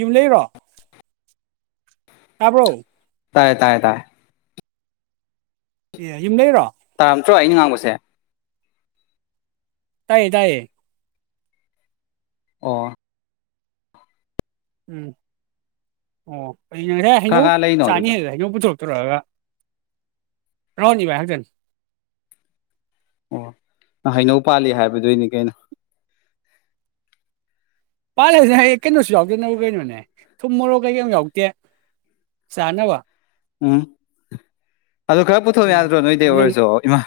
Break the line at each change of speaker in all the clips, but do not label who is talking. ꯌꯨꯝ ꯂꯩꯔꯣ ꯇꯥꯕ꯭ꯔꯣ
ꯇꯥꯏꯌꯦ ꯇꯥꯏꯌꯦ ꯇꯥꯏꯌꯦ
ꯑꯦ ꯌꯨꯝ ꯂꯩꯔꯣ
ꯇꯥꯔꯝꯗ꯭ꯔꯣ ꯑꯩꯅ ꯉꯥꯡꯕꯁꯦ
ꯇꯥꯏꯌꯦ ꯇꯥꯏꯌꯦ
ꯑꯣ
ꯎꯝ ꯑꯣ ꯉꯁꯦ
ꯀꯥ
ꯍꯩꯅꯧ
ꯀꯥ ꯂꯩꯅꯣ
ꯆꯥꯅꯤ
ꯑꯗꯨꯗ
ꯍꯩꯅꯧ ꯄꯨꯊꯣꯛꯑꯦ ꯍꯒ ꯔꯅꯤ ꯊꯟ
ꯑꯣ ꯍꯩꯅꯧ ꯄꯥꯜꯂꯤ ꯍꯥꯏꯕꯗꯨꯣꯏꯅꯤ ꯀꯩꯅꯣ
ꯄꯥꯜꯂꯁꯤꯅ ꯍꯌꯦ ꯀꯩꯅꯣꯁꯨ ꯌꯥꯎꯗꯅꯕ ꯀꯩꯅꯣꯅꯦ ꯊꯨꯝ ꯃꯣꯔꯣꯛ ꯀꯩꯀꯩ ꯌꯥꯎꯗꯦ ꯆꯥꯅꯕ
ꯑꯝ ꯑꯗꯨ ꯈꯔ ꯄꯨꯊꯣꯛ
ꯎꯝ
ꯌꯥꯗ꯭ꯔꯣ ꯅꯣꯏꯗ
ꯅꯪ
ꯑꯣꯏꯔꯁꯨ ꯏꯃꯥ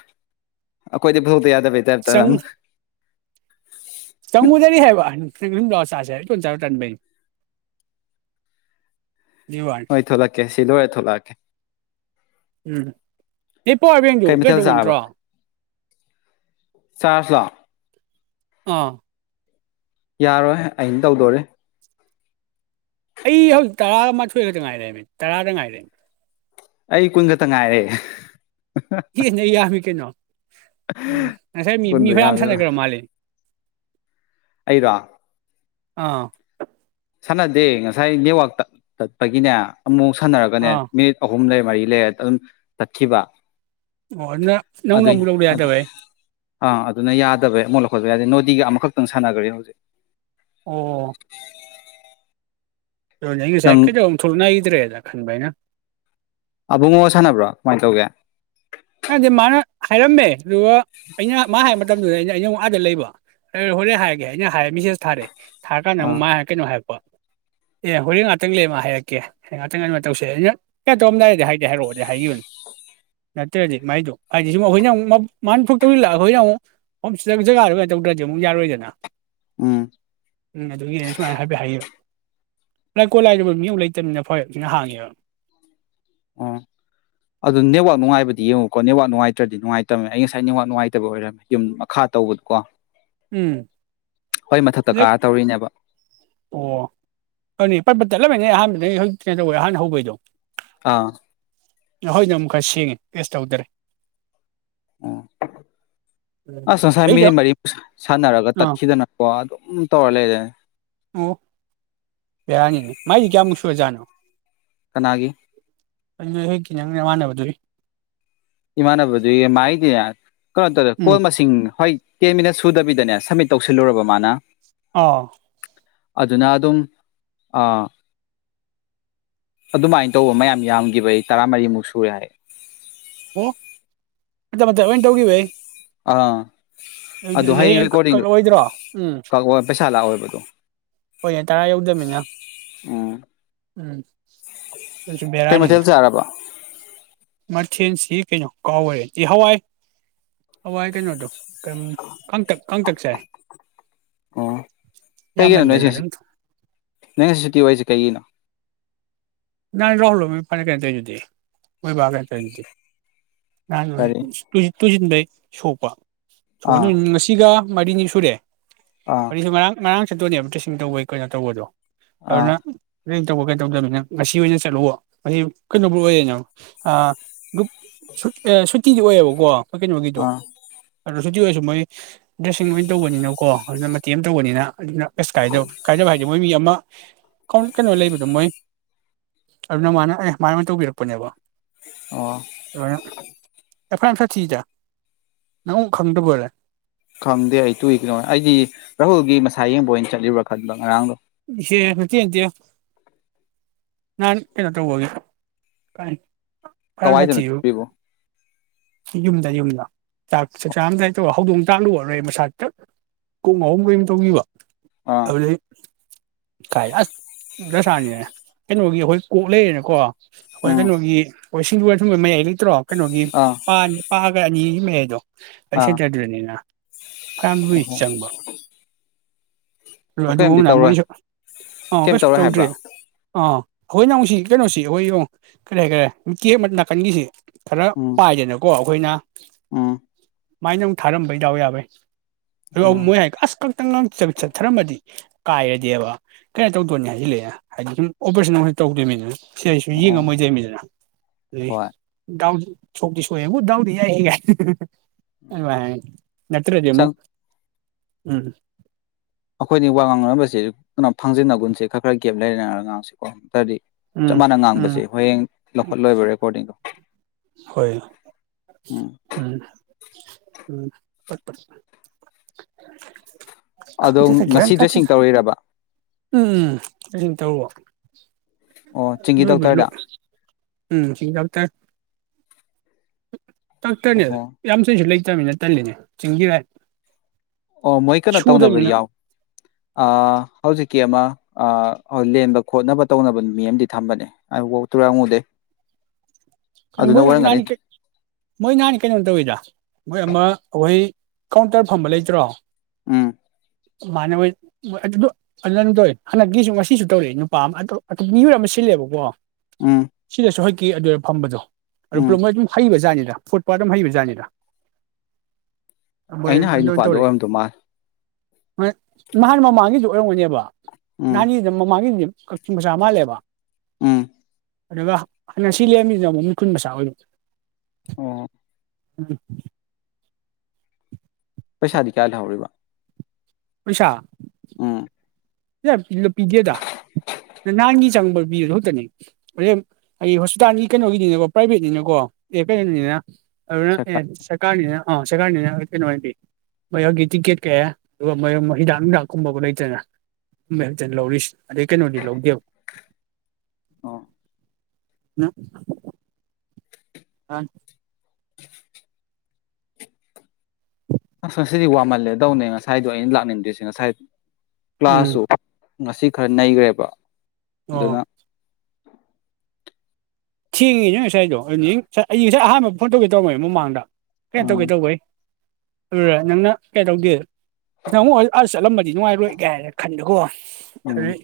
ꯑꯈꯣꯏꯗꯤ ꯐ ꯇꯔ ꯕꯇ ꯏꯔ ꯇ ꯅꯝ
ꯆꯃꯨꯗꯔꯤ ꯍꯥꯏꯕ ꯂꯁꯁꯦ ꯄꯨꯣꯟ ꯆꯥ ꯇ
ꯍꯣꯏ ꯊꯣꯂꯛꯀꯦ ꯁꯤꯜꯣꯋꯦ ꯊꯣꯂꯛꯀꯦ
ꯎꯝ ꯏꯄ ꯏꯕꯦꯡꯗꯨ
ꯀꯩ ꯃꯊꯦꯜ
ꯀꯩꯗꯧꯕ
ꯆꯥꯔꯕ
ꯅꯠꯇ꯭ꯔꯣ
ꯆꯥꯔꯖ ꯂꯣ
ꯑꯥ
ꯌꯥꯔꯣꯏ ꯑꯩꯅ ꯇꯧꯗꯣꯔꯦ
ꯑꯩ ꯍꯧꯖꯤꯛ ꯇꯔꯥ ꯃꯥꯊꯣꯏ ꯈꯛꯇ ꯉꯥꯏꯔꯃꯤ ꯇꯔꯥꯗ ꯉꯥꯏꯔꯃꯤ
ꯑꯩ ꯀꯨꯏꯟ ꯈꯛꯇ ꯉꯥꯏꯔꯦ
ꯍ ꯅꯃꯤ ꯀꯩꯅꯣ ꯎꯝ ꯉꯁꯥꯏ ꯃꯤ ꯃꯤ
ꯀꯨꯟꯗꯣ
ꯐ ꯌꯥꯝ ꯁꯥꯟꯅꯒꯔꯣ ꯃꯥꯜꯂꯤ
ꯑꯩꯔ
ꯑꯥ
ꯁꯥꯟꯅꯗꯦ ꯉꯁꯥꯏ ꯅꯦꯠꯋꯥꯛ ꯇꯠꯄꯒꯤꯅꯦ ꯑꯃꯨꯛ ꯁꯥꯟꯅꯔꯒꯅꯦ
ꯑꯥ
ꯃꯤꯠ ꯑꯍꯨꯝ ꯂꯩꯕ ꯃꯔꯤ ꯂꯩꯦ ꯑꯗꯨꯝ ꯇꯠꯈꯤꯕ
ꯑꯣ ꯅ ꯅ
ꯑꯗꯨꯏ
ꯅꯕꯨꯨ ꯂꯧꯧꯌꯥꯗꯚꯥꯏ
ꯑꯥ ꯑꯗꯨꯅ ꯌꯥꯗꯕꯩ ꯑꯃꯨꯛ ꯂꯧꯈꯠꯄꯕ ꯌꯥꯗꯦ ꯅꯣꯗꯤꯒ ꯑꯃꯈꯛꯇꯪ ꯁꯥꯟꯅꯈ꯭ꯔꯦ ꯍꯧꯖꯤꯛ
ꯑꯣ ꯪ
ꯅꯪ
ꯁꯥꯏꯀꯖ ꯊꯨꯜꯅꯏꯗ꯭ꯔꯦ ꯑꯗꯨ ꯈꯕꯥꯏꯅ
ꯑꯕꯨꯡꯉꯣ ꯁꯥꯟꯅꯕ꯭ꯔꯣ ꯀꯃꯥꯏꯅ ꯇꯧꯒꯦ
ꯍꯥꯏꯗꯤ ꯃꯥꯅ ꯍꯥꯏꯔꯝꯃꯦ ꯑꯗꯨꯒ ꯑꯩꯅ ꯃꯥ ꯍꯥꯏꯕ ꯃꯇꯝ ꯃꯇꯝꯗꯨꯗ ꯑꯩꯅ ꯑꯩꯅ ꯋꯥ ꯑꯥꯗ ꯂꯩꯕ ꯍꯣꯔꯦꯟ ꯍꯥꯏꯔꯒꯦ ꯑꯩꯅ ꯍꯥꯏ ꯃꯦꯁꯦꯖ ꯊꯥꯔꯦ ꯊꯔ ꯀꯥꯟꯗ ꯑꯃꯨꯛ
ꯑꯥ
ꯃꯥꯉꯦ ꯀꯩꯅꯣ ꯍꯥꯏꯔꯛꯄ ꯑꯦ ꯍꯣꯔꯦꯟ ꯉꯥꯛꯇꯪ ꯂꯩꯃ ꯍꯥꯏꯔꯛꯀꯦ ꯍꯣꯔꯡ ꯉꯥꯛꯇꯪ ꯑꯗꯨꯃ ꯇꯧꯁꯦ ꯑꯩꯅ ꯀꯩꯅ ꯇꯧꯔꯝꯗꯥꯏꯗꯤ ꯍꯥꯏꯗꯤꯦ ꯍꯥꯏꯔꯛꯑꯣꯗꯤ ꯍꯥꯏꯈꯤꯕꯅꯦ ꯅꯠꯇ꯭ꯔꯗꯤ ꯃꯥꯏꯗꯣ ꯍꯥꯏꯗꯤ ꯁꯨꯝ ꯑꯩꯈꯣꯏꯅ ꯑꯃꯨꯛ ꯃꯥꯅ ꯊꯣꯛꯇꯧꯔꯤꯜꯂ ꯑꯩꯈꯣꯏꯅ ꯑꯃꯨꯛ ꯍꯣꯝ ꯖꯒꯥꯗ ꯀ ꯇꯧꯗ꯭ꯔꯗꯤ ꯑꯃꯨꯛ ꯌꯥꯔꯣꯏꯗꯅ
ꯎꯝ
ꯎꯝ ꯑꯗꯨꯒꯤꯅꯦ ꯁꯨꯃꯥꯏꯅ ꯍꯥꯏꯕꯤ ꯍꯥꯏꯌꯦ ꯂꯥꯏꯀꯣꯜꯂꯥꯏꯔ ꯃꯤ ꯑꯃ ꯂꯩꯇꯕꯅꯤꯅ ꯐꯔꯅꯤꯅ ꯍꯥꯡꯉꯦꯕ
ꯑꯣ ꯑꯗꯨꯣ ꯅꯦꯠꯋꯥꯛ ꯅꯨꯡꯉꯥꯏꯕꯗꯤ ꯌꯦꯡꯉꯨꯀꯣ ꯅꯦꯠꯋꯥꯛ ꯅꯨꯡꯉꯥꯏꯇ꯭ꯔꯗꯤ ꯅꯨꯡꯉꯥꯏꯇꯕꯅꯦ ꯑꯩ ꯉꯁꯥꯏ ꯅꯦꯠꯋꯥꯛ ꯅꯨꯡꯉꯥꯏꯇꯕ ꯑꯣꯏꯔꯝꯃꯦ ꯌꯨꯝ ꯃꯈꯥ ꯇꯧꯕꯗꯀꯣ
ꯎꯝ
ꯍꯣꯏ ꯃꯊꯛꯇ ꯀꯥ
ꯂꯥꯏꯛ
ꯇꯧꯔꯤꯅꯦꯕ
ꯑꯣ ꯑꯗꯨꯅꯤ ꯄꯄ ꯆꯠꯂꯝꯃꯤꯅꯦ ꯑꯍꯥꯟꯕꯗ ꯍꯧꯖꯤ ꯀꯩꯅ ꯇꯧꯋꯦ ꯑꯍꯥꯟꯅ ꯍꯧꯕꯩꯗꯣ
ꯑꯥ
ꯍꯣꯏꯅ ꯑꯃꯨꯛ ꯈꯔ ꯁꯦꯡꯉꯦ ꯇꯦꯁ ꯇꯧꯗꯔꯦ
ꯑꯣ ꯑꯁ ꯉꯁꯥꯏ
ꯑꯩꯗ
ꯃꯤꯅꯤꯠ ꯃꯔꯤꯃꯨꯛ ꯁꯥꯟꯅꯔꯒ
ꯑꯥ
ꯇꯠꯈꯤꯗꯅꯀꯣ ꯑꯗꯣ ꯎꯝ ꯇꯣꯂꯦꯗꯦ
ꯑꯣ ꯌꯥꯅꯤꯅꯤ ꯃꯥꯥꯏꯗꯤ ꯀꯌꯥ ꯃꯨꯁꯨꯖꯥꯅꯣ
ꯀꯒꯤ
ꯑꯩ ꯅꯣꯏ ꯍꯦꯛꯀꯤ ꯅꯪꯅꯃꯥꯟꯅꯕꯗꯨꯏ
ꯏꯃꯥꯟꯅꯕꯗꯨꯒꯤ ꯃꯥꯏꯗꯤꯅꯦ ꯀꯩꯅꯣ ꯇꯧꯔꯦ
ꯎꯝ
ꯀꯣꯜ ꯃꯁꯤꯡ ꯍꯣꯏ ꯇꯦꯟ ꯃꯤꯅꯠ ꯁꯨꯗꯕꯤꯗꯅꯦ ꯁꯕꯃꯤꯠ ꯇꯧꯁꯤꯜꯂꯨꯔꯕ ꯃꯥꯅ
ꯑꯥ
ꯑꯗꯨꯅ ꯑꯗꯨꯝ ꯑ ꯑꯗꯨꯃꯥꯏꯅ ꯇꯧꯕ ꯃꯌꯥꯝ ꯌꯥꯝꯒꯤꯕꯩ ꯇꯔꯥꯃꯔꯤꯃꯨꯛ ꯁꯨꯔꯦ ꯍꯥꯏꯌꯦ
ꯑꯣ ꯃꯇꯠ ꯃꯇꯠ ꯑꯣꯏꯟ ꯇꯧꯒꯤꯕꯩ
ꯑꯥ
ꯑꯗꯨꯗꯤ
ꯑꯗꯣ
ꯑꯩꯗꯤ ꯍꯌꯦꯡ ꯀꯛ
ꯔꯦꯀꯣꯔꯗꯤꯡ
ꯀꯛꯂꯛꯑꯣꯏꯗ꯭ꯔꯣ ꯎꯝ
ꯕꯗꯣ
ꯍꯣꯏꯅꯦ ꯇꯔꯥ ꯌꯧꯗꯝꯃꯤꯅ
ꯎꯝ
ꯎꯝ ꯑꯗꯨꯁꯨ
ꯀꯩ
ꯕꯦꯔꯥꯅꯤꯅꯦ
ꯃꯊꯦꯜ ꯆꯥꯔꯕ
ꯃꯊꯦꯟꯁꯤ ꯀꯩꯅꯣ ꯀꯥꯎꯒꯔꯦ ꯑꯦ ꯍꯋꯥꯏ ꯍꯋꯥꯏ ꯀꯩꯅꯣꯗꯣ ꯀꯥꯡꯇꯛ ꯀꯥꯡꯇꯛ ꯆꯥꯏ
ꯑꯣ ꯀꯩꯒꯤꯅꯣ ꯅꯣꯏꯁꯦ
ꯌꯥꯝꯃꯟꯗꯅ ꯑꯗꯨꯝ
ꯅꯣꯏꯁꯦ ꯉꯁꯤ ꯁꯨꯇꯤ ꯑꯣꯏꯁꯦ ꯀꯩꯒꯤꯅꯣ
ꯅꯥꯟ ꯔꯥꯍꯨꯜꯍꯣꯏ ꯃꯣꯏ ꯐꯅꯤ ꯀꯩꯅꯣ ꯇꯣꯏꯗꯨꯗꯤ ꯃꯣꯏ ꯕꯥ ꯀꯩꯅꯣ ꯇꯣꯏꯗꯨꯗꯤ ꯅꯍꯥꯟ ꯃꯣꯏ
ꯀꯔꯤ
ꯁ ꯇꯨꯖꯤꯟ ꯇꯨꯖꯤꯟꯕꯩ ꯁꯣꯛꯄꯥ
ꯑꯥ
ꯁꯣꯛꯅꯤꯅꯤ ꯉꯁꯤꯒ ꯃꯥꯔꯤꯅꯤꯁꯨꯨꯨꯔꯦ
ꯑꯥ
ꯃꯔꯤꯅꯤ ꯁꯨ ꯉꯔꯥꯡ ꯉꯔꯥꯡ ꯆꯠꯇꯣꯏꯅꯦꯕ ꯗ꯭ꯔꯦꯁꯤꯡ ꯇꯧꯕꯩ ꯀꯩꯅꯣ ꯇꯧꯕꯗꯣ
ꯑꯥ
ꯑꯗꯨꯅ ꯑꯟꯏꯟꯇꯦꯜꯂꯤꯖꯦꯕꯜ ꯉꯁꯤ ꯑꯣꯏꯅ ꯆꯠꯂꯨꯕ ꯑꯁꯤ ꯀꯩꯅꯣꯕꯨ ꯑꯣꯏꯌꯦꯅ ꯒ꯭ꯔꯨꯞ ꯁꯨꯠ ꯑ ꯁꯨꯇꯤꯒꯤ ꯑꯣꯏꯌꯦꯕꯀꯣ ꯃꯣꯏ ꯀꯩꯅꯣꯒꯤꯗꯨ
ꯑꯥ
ꯑꯗꯣ ꯁꯨꯇꯤ ꯑꯣꯏꯔꯁꯨ ꯃꯣꯏ ꯗ꯭ꯔꯦꯁꯤꯡ ꯑꯣꯏꯅ ꯇꯧꯕꯅꯤꯅꯀꯣ ꯑꯗꯨꯅ ꯃꯇꯦꯛ ꯑꯃ ꯇꯧꯕꯅꯤꯅ ꯑꯗꯨꯅ ꯀꯩꯁ ꯀꯥꯏꯗꯕ ꯀꯥꯏꯗꯕ ꯍꯥꯏꯗꯤ ꯃꯣꯏ ꯃꯤ ꯑꯃ ꯀ ꯀꯩꯅꯣ ꯂꯩꯕꯗꯣ ꯃꯣꯏ ꯑꯗꯨꯅ ꯃꯥꯅ ꯑꯦ ꯃꯥꯅ ꯑꯣꯏꯟ ꯇꯧꯕꯤꯔꯛꯄꯅꯦꯕ
ꯑꯣ
ꯑꯔꯨꯅ ꯑꯦ ꯐꯖꯟ ꯐꯟꯅ ꯊꯤꯗ ꯅꯪ ꯑꯝꯕꯣꯛ ꯈꯪꯗꯕꯣꯏꯔꯦ
ꯈꯪꯗꯦ ꯑꯩ ꯇꯨꯏ ꯀꯩꯅꯣ ꯑꯩꯗꯤ ꯔꯥꯍꯨꯜꯒꯤ ꯃꯁꯥ ꯌꯦꯡꯕ ꯑꯣꯏꯅ ꯆꯠꯂꯤꯕ꯭ꯔꯥ ꯈꯟꯕ ꯉꯔꯥꯡꯗꯣ
ꯏꯁꯦ ꯅꯠꯇꯦ ꯅꯠꯇꯦ ꯅꯥꯟ ꯀꯩꯅꯣ ꯇꯧꯕꯒꯤ ꯀꯥꯏ
ꯀꯋꯥꯏꯗꯅꯣ ꯑꯟꯏꯟꯇꯦꯜꯂꯤꯖꯦꯕꯜ ꯔꯤꯕꯨ
ꯌꯨꯝꯗ ꯌꯨꯝꯗ ꯆꯥꯛ ꯆꯛꯆꯥꯔꯝꯗꯥꯏ ꯇꯧꯔ ꯍꯧꯗꯣꯡ ꯆꯥꯛꯂꯨꯕꯂ ꯑꯩ ꯃꯁꯥ ꯍꯇ ꯀꯨꯡ ꯑꯍꯨꯝ ꯀꯔꯤꯝ ꯇꯧꯈꯤꯕ
ꯑꯥ
ꯍꯧ ꯂꯩ ꯀꯥꯏ ꯑꯁ ꯗꯁꯥꯅꯤ ꯀꯩꯅꯣꯒꯤ ꯑꯩꯈꯣꯏ ꯀꯣꯛ ꯂꯩꯔꯦꯅꯀꯣ ꯑꯩꯈꯣꯏ
ꯎꯝ
ꯀꯩꯅꯣꯒꯤ ꯍꯣꯏ ꯁꯤꯡꯖꯣꯏꯊꯣꯏꯕ ꯃꯌꯥꯏ ꯂꯩꯇ꯭ꯔꯣ ꯅ
ꯑꯥ
ꯄ ꯀꯅꯤ ꯃꯦꯗꯣ ꯑꯩ
ꯑꯥ
ꯁꯖꯗ꯭ꯔꯅꯤꯅ ꯐꯔ ꯂꯨꯏ ꯆꯪꯕ
ꯑꯣ
ꯑꯗꯨ
ꯀꯩꯝꯗꯤ ꯇꯧꯔꯣꯏ
ꯃꯣꯏꯁꯨ ꯑꯥ
ꯀꯩꯝ
ꯀꯩꯁꯨ
ꯇꯧꯔꯣꯏ
ꯇꯧꯗ꯭ꯔꯤ
ꯍꯥꯏꯕ꯭ꯔꯥ
ꯑꯥ ꯑꯩꯈꯣꯏ ꯅꯪꯁꯤ ꯀꯩꯅꯣꯁꯤ ꯑꯩꯈꯣꯏ ꯌꯦꯡꯉ ꯀꯔꯤ ꯍꯥꯏꯇꯥꯔꯦ ꯀꯦꯛ ꯑꯃ ꯅꯥꯀꯟꯒꯤꯁꯤ ꯈꯔ
ꯎꯝ
ꯄꯥꯏꯗꯅꯀꯣ ꯑꯩꯈꯣꯏꯅ
ꯎꯝ
ꯃꯥꯏ ꯅ ꯑꯃꯨꯛ ꯊꯥꯔꯝꯕꯩꯗꯎ ꯌꯥꯕꯩ ꯑꯗꯨ
ꯑꯣ
ꯃꯣꯏ ꯍꯥꯏ ꯑꯁ ꯈꯛꯇꯪ ꯉ ꯆꯠꯊꯔꯝꯃꯗꯤ ꯍ ꯀꯥꯏꯔꯗꯤꯦꯕ ꯀꯩꯅꯣ ꯇꯧꯗꯣꯏꯅꯤ ꯍꯥꯏꯖꯤꯜꯂꯛꯑꯦ ꯍꯥꯏꯗꯤ ꯁꯨꯝ ꯑꯣꯄꯔꯦꯁꯟ ꯑꯃꯨꯛ ꯇꯧꯗꯣꯏꯅꯤꯅ ꯁꯤ ꯑꯩꯁꯨ
ꯑꯣ
ꯌꯦꯡꯉꯝꯃꯣꯏꯗꯩꯅꯤꯗꯅ ꯑꯗꯨꯩ
ꯍꯣꯏ
ꯁꯣꯛꯇ ꯁꯣꯑꯦꯕꯨꯗꯥꯎꯗꯤ ꯌꯥꯏꯒ ꯑ ꯅꯠꯇ꯭ꯔꯣꯖ ꯑꯃꯨ
ꯆꯪ
ꯎꯝ
ꯑꯩꯈꯣꯏꯅꯤ ꯋꯥ ꯉꯥꯡꯅꯅꯕꯁꯤ ꯀꯩꯅꯣ ꯐꯥꯡꯖꯤꯟꯅꯒꯟꯁꯦ ꯈꯔ ꯈꯔ ꯒꯦꯞ ꯂꯩꯔꯦꯅꯔ ꯉꯥꯡꯁꯤꯀꯣ ꯁꯥꯔꯗꯤ ꯆꯞ
ꯎꯝ
ꯃꯅ
ꯎꯝ
ꯉꯥꯡꯕꯁꯦ ꯍꯌꯦꯡ ꯂꯧꯈꯠꯂꯣꯏꯕ ꯔꯦꯀꯣꯔꯗꯤꯡꯗꯣ
ꯍꯣꯏ ꯎꯝ ꯎꯝꯠꯄ
ꯑꯗꯣ ꯉꯁꯤ ꯗ꯭ꯔꯦꯁꯤꯡ ꯇꯧꯣꯏꯔꯕ
ꯎꯝ ꯑꯗꯨꯅ ꯇꯔ
ꯑꯣ ꯆꯤꯡꯒꯤ
ꯂꯣ
ꯗꯣꯛꯇꯔꯗ
ꯎꯝ ꯇꯦ ꯇꯥꯛꯇꯅꯦꯗ
ꯑꯣꯍꯣ
ꯌꯥꯝ ꯁꯤꯁꯨ ꯂꯩ ꯆꯠꯇꯃꯤꯅ ꯇꯜꯂꯤꯅꯦ ꯆꯤꯡꯒꯤꯚꯏ
ꯑꯣ ꯃꯣꯏ ꯀꯩꯅꯣ ꯇꯧꯅꯕꯗꯤ ꯌꯥꯎ ꯍꯧꯖꯤꯛꯀꯤ ꯑꯃ ꯂꯦꯟꯕ ꯈꯣꯠꯅꯕ ꯇꯧꯅꯕ ꯃꯤ ꯑꯃꯗꯤ ꯊꯝꯕꯅꯦ ꯑꯗꯨꯐꯥꯎ ꯇꯨꯔꯉꯨꯗꯦ
ꯣ ꯃꯣꯏ ꯅꯍꯅꯤ ꯃꯣꯏ ꯅꯍꯅꯤ ꯀꯩꯅꯣꯝ ꯇꯧꯋꯤꯗ ꯃꯣꯏ ꯑꯃ ꯑꯩꯍꯣꯏ ꯀꯥꯎꯟꯇꯔ ꯐꯝꯕ ꯂꯩꯇ꯭ꯔꯣ
ꯎꯝ
ꯃꯥꯅ ꯍꯣꯏ ꯑꯗꯨꯗꯣꯗ ꯍꯟꯗꯛꯀꯤꯁꯨ ꯉꯁꯤꯁꯨ ꯇꯧꯔꯛꯑꯦ ꯅꯨꯄꯥ ꯑꯃ ꯃꯤꯑꯣꯏ ꯑꯃ ꯁꯤꯜꯂꯦꯕꯀꯣ
ꯎꯝ
ꯁꯤꯗꯁ ꯍ ꯀ ꯑꯗꯨ ꯐꯝꯕꯖꯣ ꯑꯗꯨ
ꯎꯝ
ꯄ꯭ꯂꯣꯃꯣꯏ ꯑꯗꯨꯝ ꯍꯩꯕꯥꯅꯤ ꯐꯨꯠ ꯄꯥꯠ ꯑꯃ ꯍꯩꯕꯖꯥꯠꯅꯤꯗ ꯃꯣꯏ
ꯑꯩꯅ ꯍꯥꯏ
ꯑꯗꯨ
ꯅꯨꯄꯥꯗꯣ
ꯇꯧꯔꯦ
ꯑꯣꯏꯔꯝꯗꯧ ꯃꯥꯜꯂꯦ
ꯅꯍꯥꯟ ꯃꯃꯥꯡꯒꯤꯁꯨ ꯑꯣꯏꯔꯝꯒꯅꯦꯕ
ꯎꯝ
ꯅꯥꯟꯗꯦꯃ ꯃꯥꯒꯤꯗꯦ ꯃꯁꯃ ꯂꯩꯦꯕ
ꯎꯝ
ꯑ ꯋꯥ ꯁꯤꯤꯃꯤ ꯃꯤ ꯀꯨꯟꯕꯁ ꯑꯣꯏꯔ
ꯑꯣ
ꯎꯝ
ꯄꯩꯁꯥꯗꯤ ꯀꯌꯥ ꯂꯩꯍꯧꯔꯤꯕ
ꯎꯁꯥ
ꯎꯝ
ꯄꯤꯗꯦꯗ ꯅꯍꯥꯟꯒꯤ ꯆꯪꯕ ꯄꯤꯕ ꯈꯨꯛꯇꯅꯤ ꯑꯣ ꯑꯩ ꯍꯣꯁꯄꯤꯇꯥꯜꯒꯤ ꯀꯩꯅꯣꯒꯤꯅꯤꯅꯀꯣ ꯄ꯭ꯔꯥꯏꯚꯦꯠꯅꯤꯅꯀꯣ ꯑꯦ ꯀꯩꯅꯣꯅꯤꯅ ꯑꯗꯨꯅ
ꯁꯔꯀꯥꯔ
ꯁꯥ ꯑ ꯁꯀꯥꯅ ꯀꯩꯅꯣ ꯍꯥꯏꯗꯤ ꯃꯌꯣꯛꯒꯤ ꯇꯤꯛꯀꯦꯠ ꯀꯩ ꯑꯗꯨꯒ ꯃ ꯍꯤꯗꯥꯛ ꯍꯤꯗꯥꯛꯀꯨꯝꯕꯕꯨ ꯂꯩꯇꯅ ꯃꯇꯅ ꯂꯧꯔꯤꯁꯤ ꯑꯗꯨꯗ ꯀꯩꯅꯗꯤ ꯂꯧꯗꯤꯕ ꯎ
ꯑꯣ
ꯑ
[unintelligible] ꯑꯁ ꯉꯁꯤꯗꯤ ꯋꯥꯡꯃꯜꯂꯦꯗꯧꯅꯦ ꯉꯁꯥꯏꯗꯣ ꯑꯩꯅ ꯂꯥꯛꯅꯤꯡꯗ꯭ꯔꯤꯁꯦ ꯉꯁꯥꯏ ꯀ꯭ꯂꯥꯁꯥꯁ ꯑꯣ ꯉꯁꯤ ꯈꯔ ꯅꯩꯈ꯭ꯔꯦꯕ
ꯑꯣ
ꯗꯅ
ꯊꯦꯡꯉꯤ ꯅꯪ ꯉꯁꯥꯏꯗꯣ ꯉꯁ ꯑꯩ ꯉꯁꯥꯏ ꯑꯍꯥꯟꯕ ꯐꯣꯟ ꯇꯣꯛꯒꯦ ꯇꯧꯔꯝꯃꯦꯃꯤ ꯃꯃꯥꯡꯗ ꯀꯩꯅ ꯇꯧ
ꯎꯝ
ꯀꯩ ꯇꯧꯥꯏ ꯅꯪꯅ ꯀꯩꯗꯧꯒꯦ ꯅꯪ ꯑꯥ ꯆꯠꯂꯝꯕꯗꯤ ꯅꯨꯡꯉꯥꯏꯔꯣꯏ ꯀꯩ ꯍꯥꯏꯅ ꯈꯟꯕꯦꯀꯣ ꯑꯗꯨ
ꯎꯝ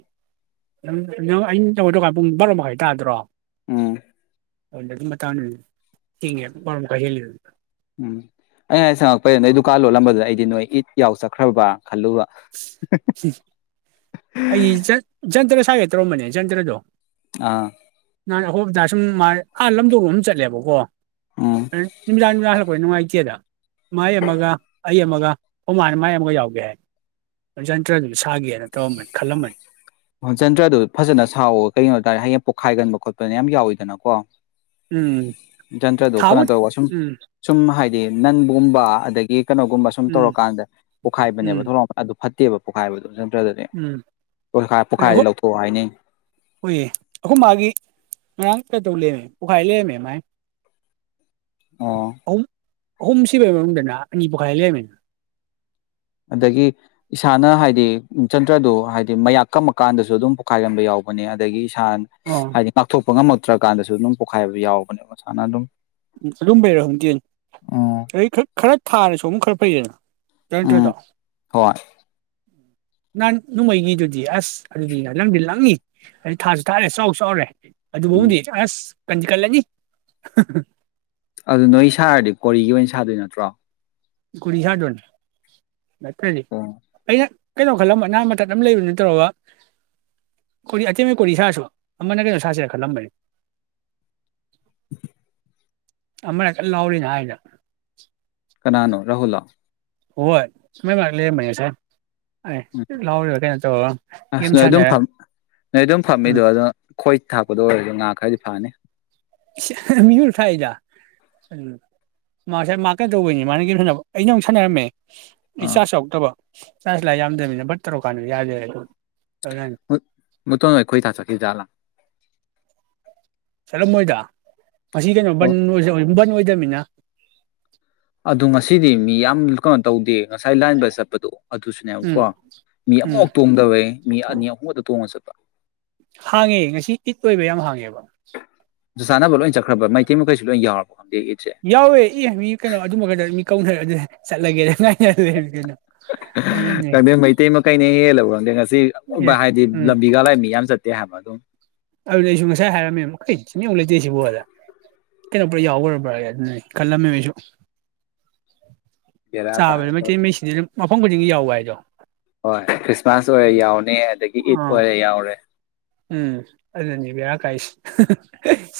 ꯅ ꯅꯪ ꯑꯩꯅ ꯅꯣꯏꯗꯀꯥꯟ ꯄꯨꯡ ꯕꯥꯔꯣ ꯃꯈꯥꯏ ꯇꯥꯗ꯭ꯔꯣ
ꯍꯝ
[unintelligible] ꯇ ꯃꯝ ꯀ
ꯀꯥ ꯂꯣꯜꯂꯝꯕꯗꯨꯗ ꯑꯩꯗꯤ ꯅꯣꯏ ꯏꯠ ꯌꯥꯎ ꯆꯠꯈ꯭ꯔꯕ ꯈꯜꯂꯨꯕ
ꯑꯩ ꯆꯟꯇ꯭ꯔ ꯊꯥꯒꯦ ꯇꯧꯔꯝꯕꯅꯦ ꯆꯟꯇ꯭ꯔꯗꯣ
ꯑꯥ
ꯅ ꯑꯩꯍꯣꯏꯕꯗ ꯁꯨꯝ ꯑꯥ ꯂꯝꯗꯒ ꯑꯃ ꯆꯠꯂꯦꯕꯀꯣ
ꯎꯝ
ꯃꯤꯂꯅꯨꯡꯉꯥꯏ ꯆꯗ ꯃꯥꯌꯥꯃꯒ ꯑꯃꯒ ꯑꯣ ꯃꯥꯅ ꯃꯥꯥꯏ ꯑꯃꯒ ꯌꯥꯎꯒꯦ ꯍꯥꯏ ꯌꯥꯟꯇ꯭ꯔꯗꯨꯗꯤ ꯁꯥꯒꯦꯅ ꯇꯧꯔꯝꯕꯅꯤ ꯈꯜꯂꯝꯃꯅꯤ
ꯍꯣꯟꯆꯟꯗ꯭ꯔꯗꯨ ꯐꯖꯅ ꯁꯥꯎꯋ ꯀꯩꯅꯅꯣ ꯇꯥꯔꯦ ꯍꯌꯦꯡ ꯄꯣꯛꯈꯥꯏꯒꯟꯕ ꯈꯣꯠꯄꯅ ꯌꯥꯝ ꯌꯥꯎꯋꯤꯗꯅꯀꯣ
ꯎꯝ
ꯖꯟꯇ꯭ꯔꯗꯨ ꯀꯩꯅꯣ
ꯊꯥꯕꯨ
ꯇꯧꯕ ꯁꯨꯝ
ꯎꯝ
ꯁꯨꯝ ꯍꯥꯏ ꯍꯥꯏꯗꯤ ꯅꯟꯒꯨꯝꯕ ꯑꯗꯒꯤ ꯀꯩꯅꯣꯒꯨꯝꯕ ꯁꯁꯨꯝ
ꯎꯝ
ꯇꯧꯔꯀꯥꯟꯗ ꯄꯣꯛꯈꯥꯏꯕꯅꯦꯕ
ꯎꯝ
ꯊꯂꯛꯄ ꯐꯠꯇꯦꯕ ꯄꯣꯛꯈꯥꯏꯕꯗꯨꯣ ꯇ꯭ꯔꯥꯗꯗꯤ
ꯎꯝ ꯑꯩꯈꯣꯏ ꯍꯣꯏꯌꯦ ꯑꯩꯈꯣꯏ ꯃꯥꯒꯤ ꯉꯔꯥꯡ ꯀꯩꯗꯧ ꯂꯔꯃꯦ ꯄꯣꯛꯈꯥꯏ ꯂꯩꯔꯝꯃꯦ ꯃꯥꯏ
ꯑꯣ
ꯍꯍꯨꯝ ꯁꯤꯕꯕꯗꯅꯥ ꯑꯅꯤꯄꯈꯥꯏ ꯂꯩꯔꯝꯃꯦ
ꯑꯗꯒꯤ ꯏꯁꯥꯅ ꯍꯥꯏꯗꯤ ꯆꯟꯗ꯭ꯔꯗꯨ ꯍꯥꯏꯗꯤ ꯃꯌꯥꯛ ꯀꯝꯃꯀꯥꯟꯗꯁꯨ ꯑꯗꯨꯝ ꯄꯣꯈꯥꯏꯔꯝꯕ ꯌꯥꯎꯕꯅꯦ ꯑꯗꯒꯤ
ꯑꯣ
ꯍꯥꯏꯗꯤ ꯃꯥꯊ ꯄꯣꯛꯉꯝꯃꯛꯇ꯭ꯔꯀꯥꯟꯗꯁꯨ ꯑꯗꯨꯝ ꯄꯣꯛꯈꯥꯏꯕ ꯌꯥꯎꯕꯅꯦꯕ ꯃꯁꯥꯅ ꯑꯗꯨꯝ
ꯎꯝ ꯑꯗꯨꯝꯕꯩꯔ ꯍꯧꯪꯗꯦ
ꯑꯣ
ꯑꯩ ꯈꯔ ꯊꯥꯅꯁꯨ ꯑꯃꯨꯛ ꯈꯔ ꯐꯩꯌꯦꯅ
ꯎꯝ
ꯀꯦꯟꯇꯗꯣ
ꯍꯣꯏ
ꯅꯍꯥꯟ ꯅꯣꯡꯃꯩꯅꯤꯗꯨꯗꯤ ꯑꯁ ꯑꯗꯨꯗꯤ ꯅꯪꯗꯤ ꯂꯪꯅꯤ ꯑꯗꯨ ꯊꯥꯁꯨ ꯊꯥꯜꯂꯦ ꯆꯥꯎꯁꯨ ꯆꯥꯎꯔꯦ ꯑꯗꯨꯗꯤ
ꯎꯝ
ꯍꯥꯎꯗꯤ ꯑꯁ ꯀꯟꯖꯤꯀꯂꯅꯤ
ꯑꯗꯨ ꯅꯣꯏ ꯁꯥꯔꯗꯤ ꯀꯣꯔꯤꯒꯤ ꯑꯣꯏꯅ ꯁꯥꯗꯣꯏ ꯅꯠꯇ꯭ꯔꯣ
ꯀꯨꯔꯤ ꯍꯥꯗꯣꯟꯅ ꯃꯠꯇꯜꯂꯤ
ꯑꯣ
ꯑꯩꯅ ꯀꯩꯅꯣ ꯈꯜꯂꯝꯕ ꯑꯅꯥ ꯃꯇꯊꯛ ꯑꯃ ꯂꯩꯕꯅ ꯇꯧꯔꯒ ꯀꯣꯔꯤ ꯑꯇꯦꯝꯕ ꯀꯣꯔꯤ ꯁꯥꯁꯨ ꯑꯃꯅ ꯀꯩꯅꯣ ꯁꯥꯁꯤꯔ ꯈꯜꯂꯝꯕꯅꯤ ꯑꯃꯅ ꯀ ꯂꯥꯎꯔꯤꯅ ꯍꯥꯏꯗ
ꯀꯅꯥꯅꯣ ꯔꯍꯨꯂ
ꯍꯣꯏ ꯃ ꯃꯥꯥꯛ ꯂ ꯃꯁꯦ ꯑꯦ
ꯎꯝ
ꯂꯥꯎꯔꯤ ꯀꯩꯅꯣ ꯇꯧ
ꯑꯁ
ꯀꯔꯤꯝ
ꯅꯣꯏ ꯑꯗꯨꯝ
ꯁꯥꯟꯅꯔꯦ
ꯐꯝ ꯅꯣꯏ ꯑꯗꯨꯝ
ꯎꯝ
ꯐꯝꯃꯤꯗꯣ ꯑꯗꯣ ꯈꯣꯏ ꯊꯥꯛꯄꯗ ꯑꯣꯏꯔꯁꯨ ꯉꯥ ꯈꯔꯗꯤ ꯐꯥꯅꯤ
ꯃꯤꯉꯣ ꯊꯥꯛꯏꯗ ꯃꯥꯁꯦ ꯃꯥ ꯀꯩꯗꯧꯕꯩꯅꯤ ꯃꯥꯅ ꯀꯣ ꯁꯥꯟꯅꯕ ꯑꯩꯅ ꯑꯃꯨꯛ ꯁꯥꯟꯅꯔꯝꯃꯦ
ꯑꯥ
ꯏꯥ ꯁꯎꯗꯕ ꯆꯥꯁ ꯂꯥꯏ ꯌꯥꯗ ꯔꯠꯇꯔꯣ ꯀꯥꯟꯅꯤ ꯌꯥꯗ
ꯃꯨ ꯇꯈꯣꯏ ꯊꯥꯥꯁ ꯀ ꯆꯂ
ꯁꯔ ꯃꯣꯏꯗ ꯑꯁꯤ ꯀꯩꯅꯣ
ꯑꯣ
ꯕꯟ ꯑꯣꯏ ꯑꯣꯏ ꯗꯃꯤꯅꯥ
ꯑꯗꯨ ꯉꯁꯤꯗꯤ ꯃꯤ ꯌꯥꯝ ꯀꯩꯅꯣ ꯇꯧꯗꯦ ꯉꯁꯥꯏ ꯂꯥꯏꯟꯕ ꯆꯠꯄꯗꯣ
ꯎꯝ
ꯑꯗꯨꯁꯨꯅꯦꯕꯀꯣ ꯃꯤ
ꯎꯝ
ꯑꯃꯐꯥꯎ ꯇꯣꯡꯗꯕꯦ ꯃꯤ ꯑꯅꯤ ꯑꯍꯨꯝꯛꯇ ꯇꯣꯡꯉꯒ ꯆꯠꯄ
ꯍꯥꯡꯉꯦ ꯉꯁꯤ ꯏꯠꯣꯏꯕ ꯌꯥꯝ ꯍꯥꯡꯉꯦꯕ
ꯁ ꯆꯥꯟꯅꯕ ꯂꯣꯏ ꯆꯠꯈ꯭ꯔꯕ ꯃꯩꯇꯩ ꯃꯩꯁꯨ ꯂꯣꯏ ꯌꯥꯎꯔꯕꯦ
ꯌꯥꯎꯋꯦ ꯏ ꯃꯤ ꯀꯩꯅꯣ ꯑꯗꯨꯃꯒꯗ ꯃꯤ ꯀꯧꯅꯔꯦ ꯆꯠꯂꯒꯦꯔꯣ
ꯀꯪꯗꯦꯝ ꯃꯩꯇꯩ ꯃꯈꯩꯅ ꯍꯦꯛ ꯂꯧꯔꯝꯗꯦ ꯉꯁꯤ ꯑꯕ
ꯑꯦ
ꯍꯥꯏꯗꯤ ꯂꯝꯕꯤꯒ ꯂꯥꯏ ꯃꯤ ꯌꯥꯝ ꯆꯠꯇꯦ ꯍꯥꯏ ꯃ ꯑꯗꯨ
ꯑꯗꯨꯗ ꯑꯩꯁꯨ ꯉꯁꯥꯏ ꯍꯥꯏꯔꯝꯃꯦꯕ ꯀꯔꯤ ꯁꯤꯃꯤꯨ ꯂꯩꯇꯦ ꯁꯤꯕꯨꯣ ꯑꯗ ꯀꯩꯅꯣ꯭ꯔꯥ ꯌꯥꯎꯈ꯭ꯔꯕ꯭ꯔꯥ ꯑꯗꯨ ꯈꯜꯂꯝꯃꯦꯕꯁꯨ
ꯕꯦꯔꯥ
ꯆꯥꯕ
ꯀꯥꯔꯦ
ꯃꯥ
ꯇꯧꯔꯦ
ꯃꯦꯁꯤ ꯈꯣꯡ ꯈꯨꯗꯤꯡ ꯌꯥꯎꯕ ꯍꯥꯏꯗꯣ
ꯍꯣꯏ ꯈ꯭ꯔꯤꯁꯃꯥꯁ ꯑꯣꯏꯔ ꯌꯥꯎꯅꯤ ꯑꯗꯒꯤ ꯏꯠ
ꯑꯥ
ꯑꯣꯏꯔ ꯌꯥꯎꯔꯦ
ꯅꯤꯕ ꯌꯥ ꯀꯥꯏꯁꯤ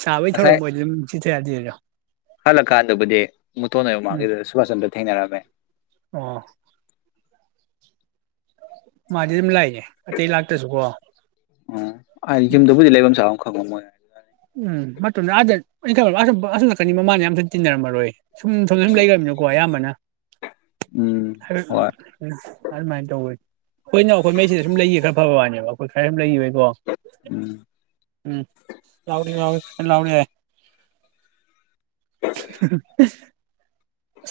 ꯁꯥꯕꯒꯤ ꯊꯧꯔꯝ ꯑꯣꯏꯗꯤ ꯑꯗꯨꯝ ꯁꯤꯊ ꯌꯥꯗꯔ
ꯍꯜꯂ ꯀꯥꯟꯗꯕꯨꯗꯤ ꯃꯨꯇꯣꯟꯅ ꯃꯥ
ꯎꯝ
ꯁꯨꯕꯥꯁ ꯆꯟ꯭ꯔ ꯊꯦꯡꯅꯔꯃꯦ
ꯑꯣ ꯃꯥꯖꯤꯦꯗꯤꯝ ꯂꯩꯏꯅꯦꯦ ꯑꯇꯩ ꯂꯥꯛꯇꯁꯨꯀꯣ
ꯐꯕ ꯃ
ꯎꯝ ꯃꯇꯨꯡꯗ ꯑꯥꯗꯩꯅ ꯑꯁꯂꯛꯀꯅꯤ ꯃꯃꯥꯅ ꯌꯥꯝꯁꯨ ꯇꯤꯟꯅꯔꯝꯃꯔꯣꯏ ꯁꯨꯝ ꯁꯨꯝ ꯁꯨꯝ ꯂꯩꯈ꯭ꯔꯕꯅꯀꯣ ꯑꯌꯥꯝꯕꯅ
ꯎꯝ ꯍꯣꯏ
ꯑꯗꯨꯃꯥꯏꯅ ꯇꯧꯋꯦ ꯍꯣꯏ ꯅ ꯑꯩꯈꯣꯏ ꯃꯩꯁꯤꯗ ꯁꯨꯝ ꯂꯩꯌꯦ ꯈꯔ ꯐꯕ ꯋꯥꯅꯦꯕ ꯑꯩꯈꯣꯏ ꯈꯔ ꯁꯨꯝ ꯂꯩ ꯋꯥ
ꯎꯝ
ꯎꯝ ꯂꯥꯎꯅꯤ ꯂꯥꯎꯅꯤ ꯀ ꯂꯥꯎꯅꯤ ꯌꯥ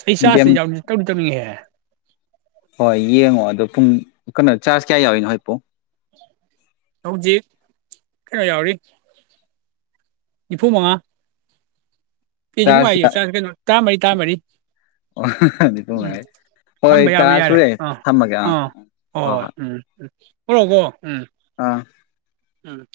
ꯁꯩꯁꯥꯁꯤ
ꯒꯦꯝ
ꯌꯥꯎ ꯇ [unintelligible] ꯑꯦ
ꯍꯣꯏ ꯌꯦꯡꯉꯣ ꯑꯗꯣ ꯄꯨꯡ ꯀꯩꯅꯣ ꯆꯥꯔꯖ ꯀꯌꯥ ꯌꯥꯎꯔꯤꯅꯣ ꯍꯣꯏꯛ ꯄꯨ
ꯍꯧꯖꯤꯛ ꯀꯅꯣ ꯌꯥꯎꯔꯤ ꯅꯤꯐꯨ ꯃꯉꯥ ꯀꯁꯨꯨ ꯍꯥꯏ ꯆ ꯀꯩꯅꯣ ꯇꯔꯥꯃꯔꯤ ꯇꯥ ꯃꯔꯤ
ꯑꯣꯉꯥꯏ ꯍꯣꯏ
ꯊꯝꯕ ꯌꯥꯕ
ꯇꯔꯥ
ꯌꯥꯔꯦ
ꯁꯨꯔꯦ
ꯑꯥ
ꯊꯝꯃꯒꯦ ꯑꯥ ꯑꯥ ꯍꯣꯏ ꯍꯣꯏ
[inaudible] ꯎꯝ
ꯑꯥ
ꯍ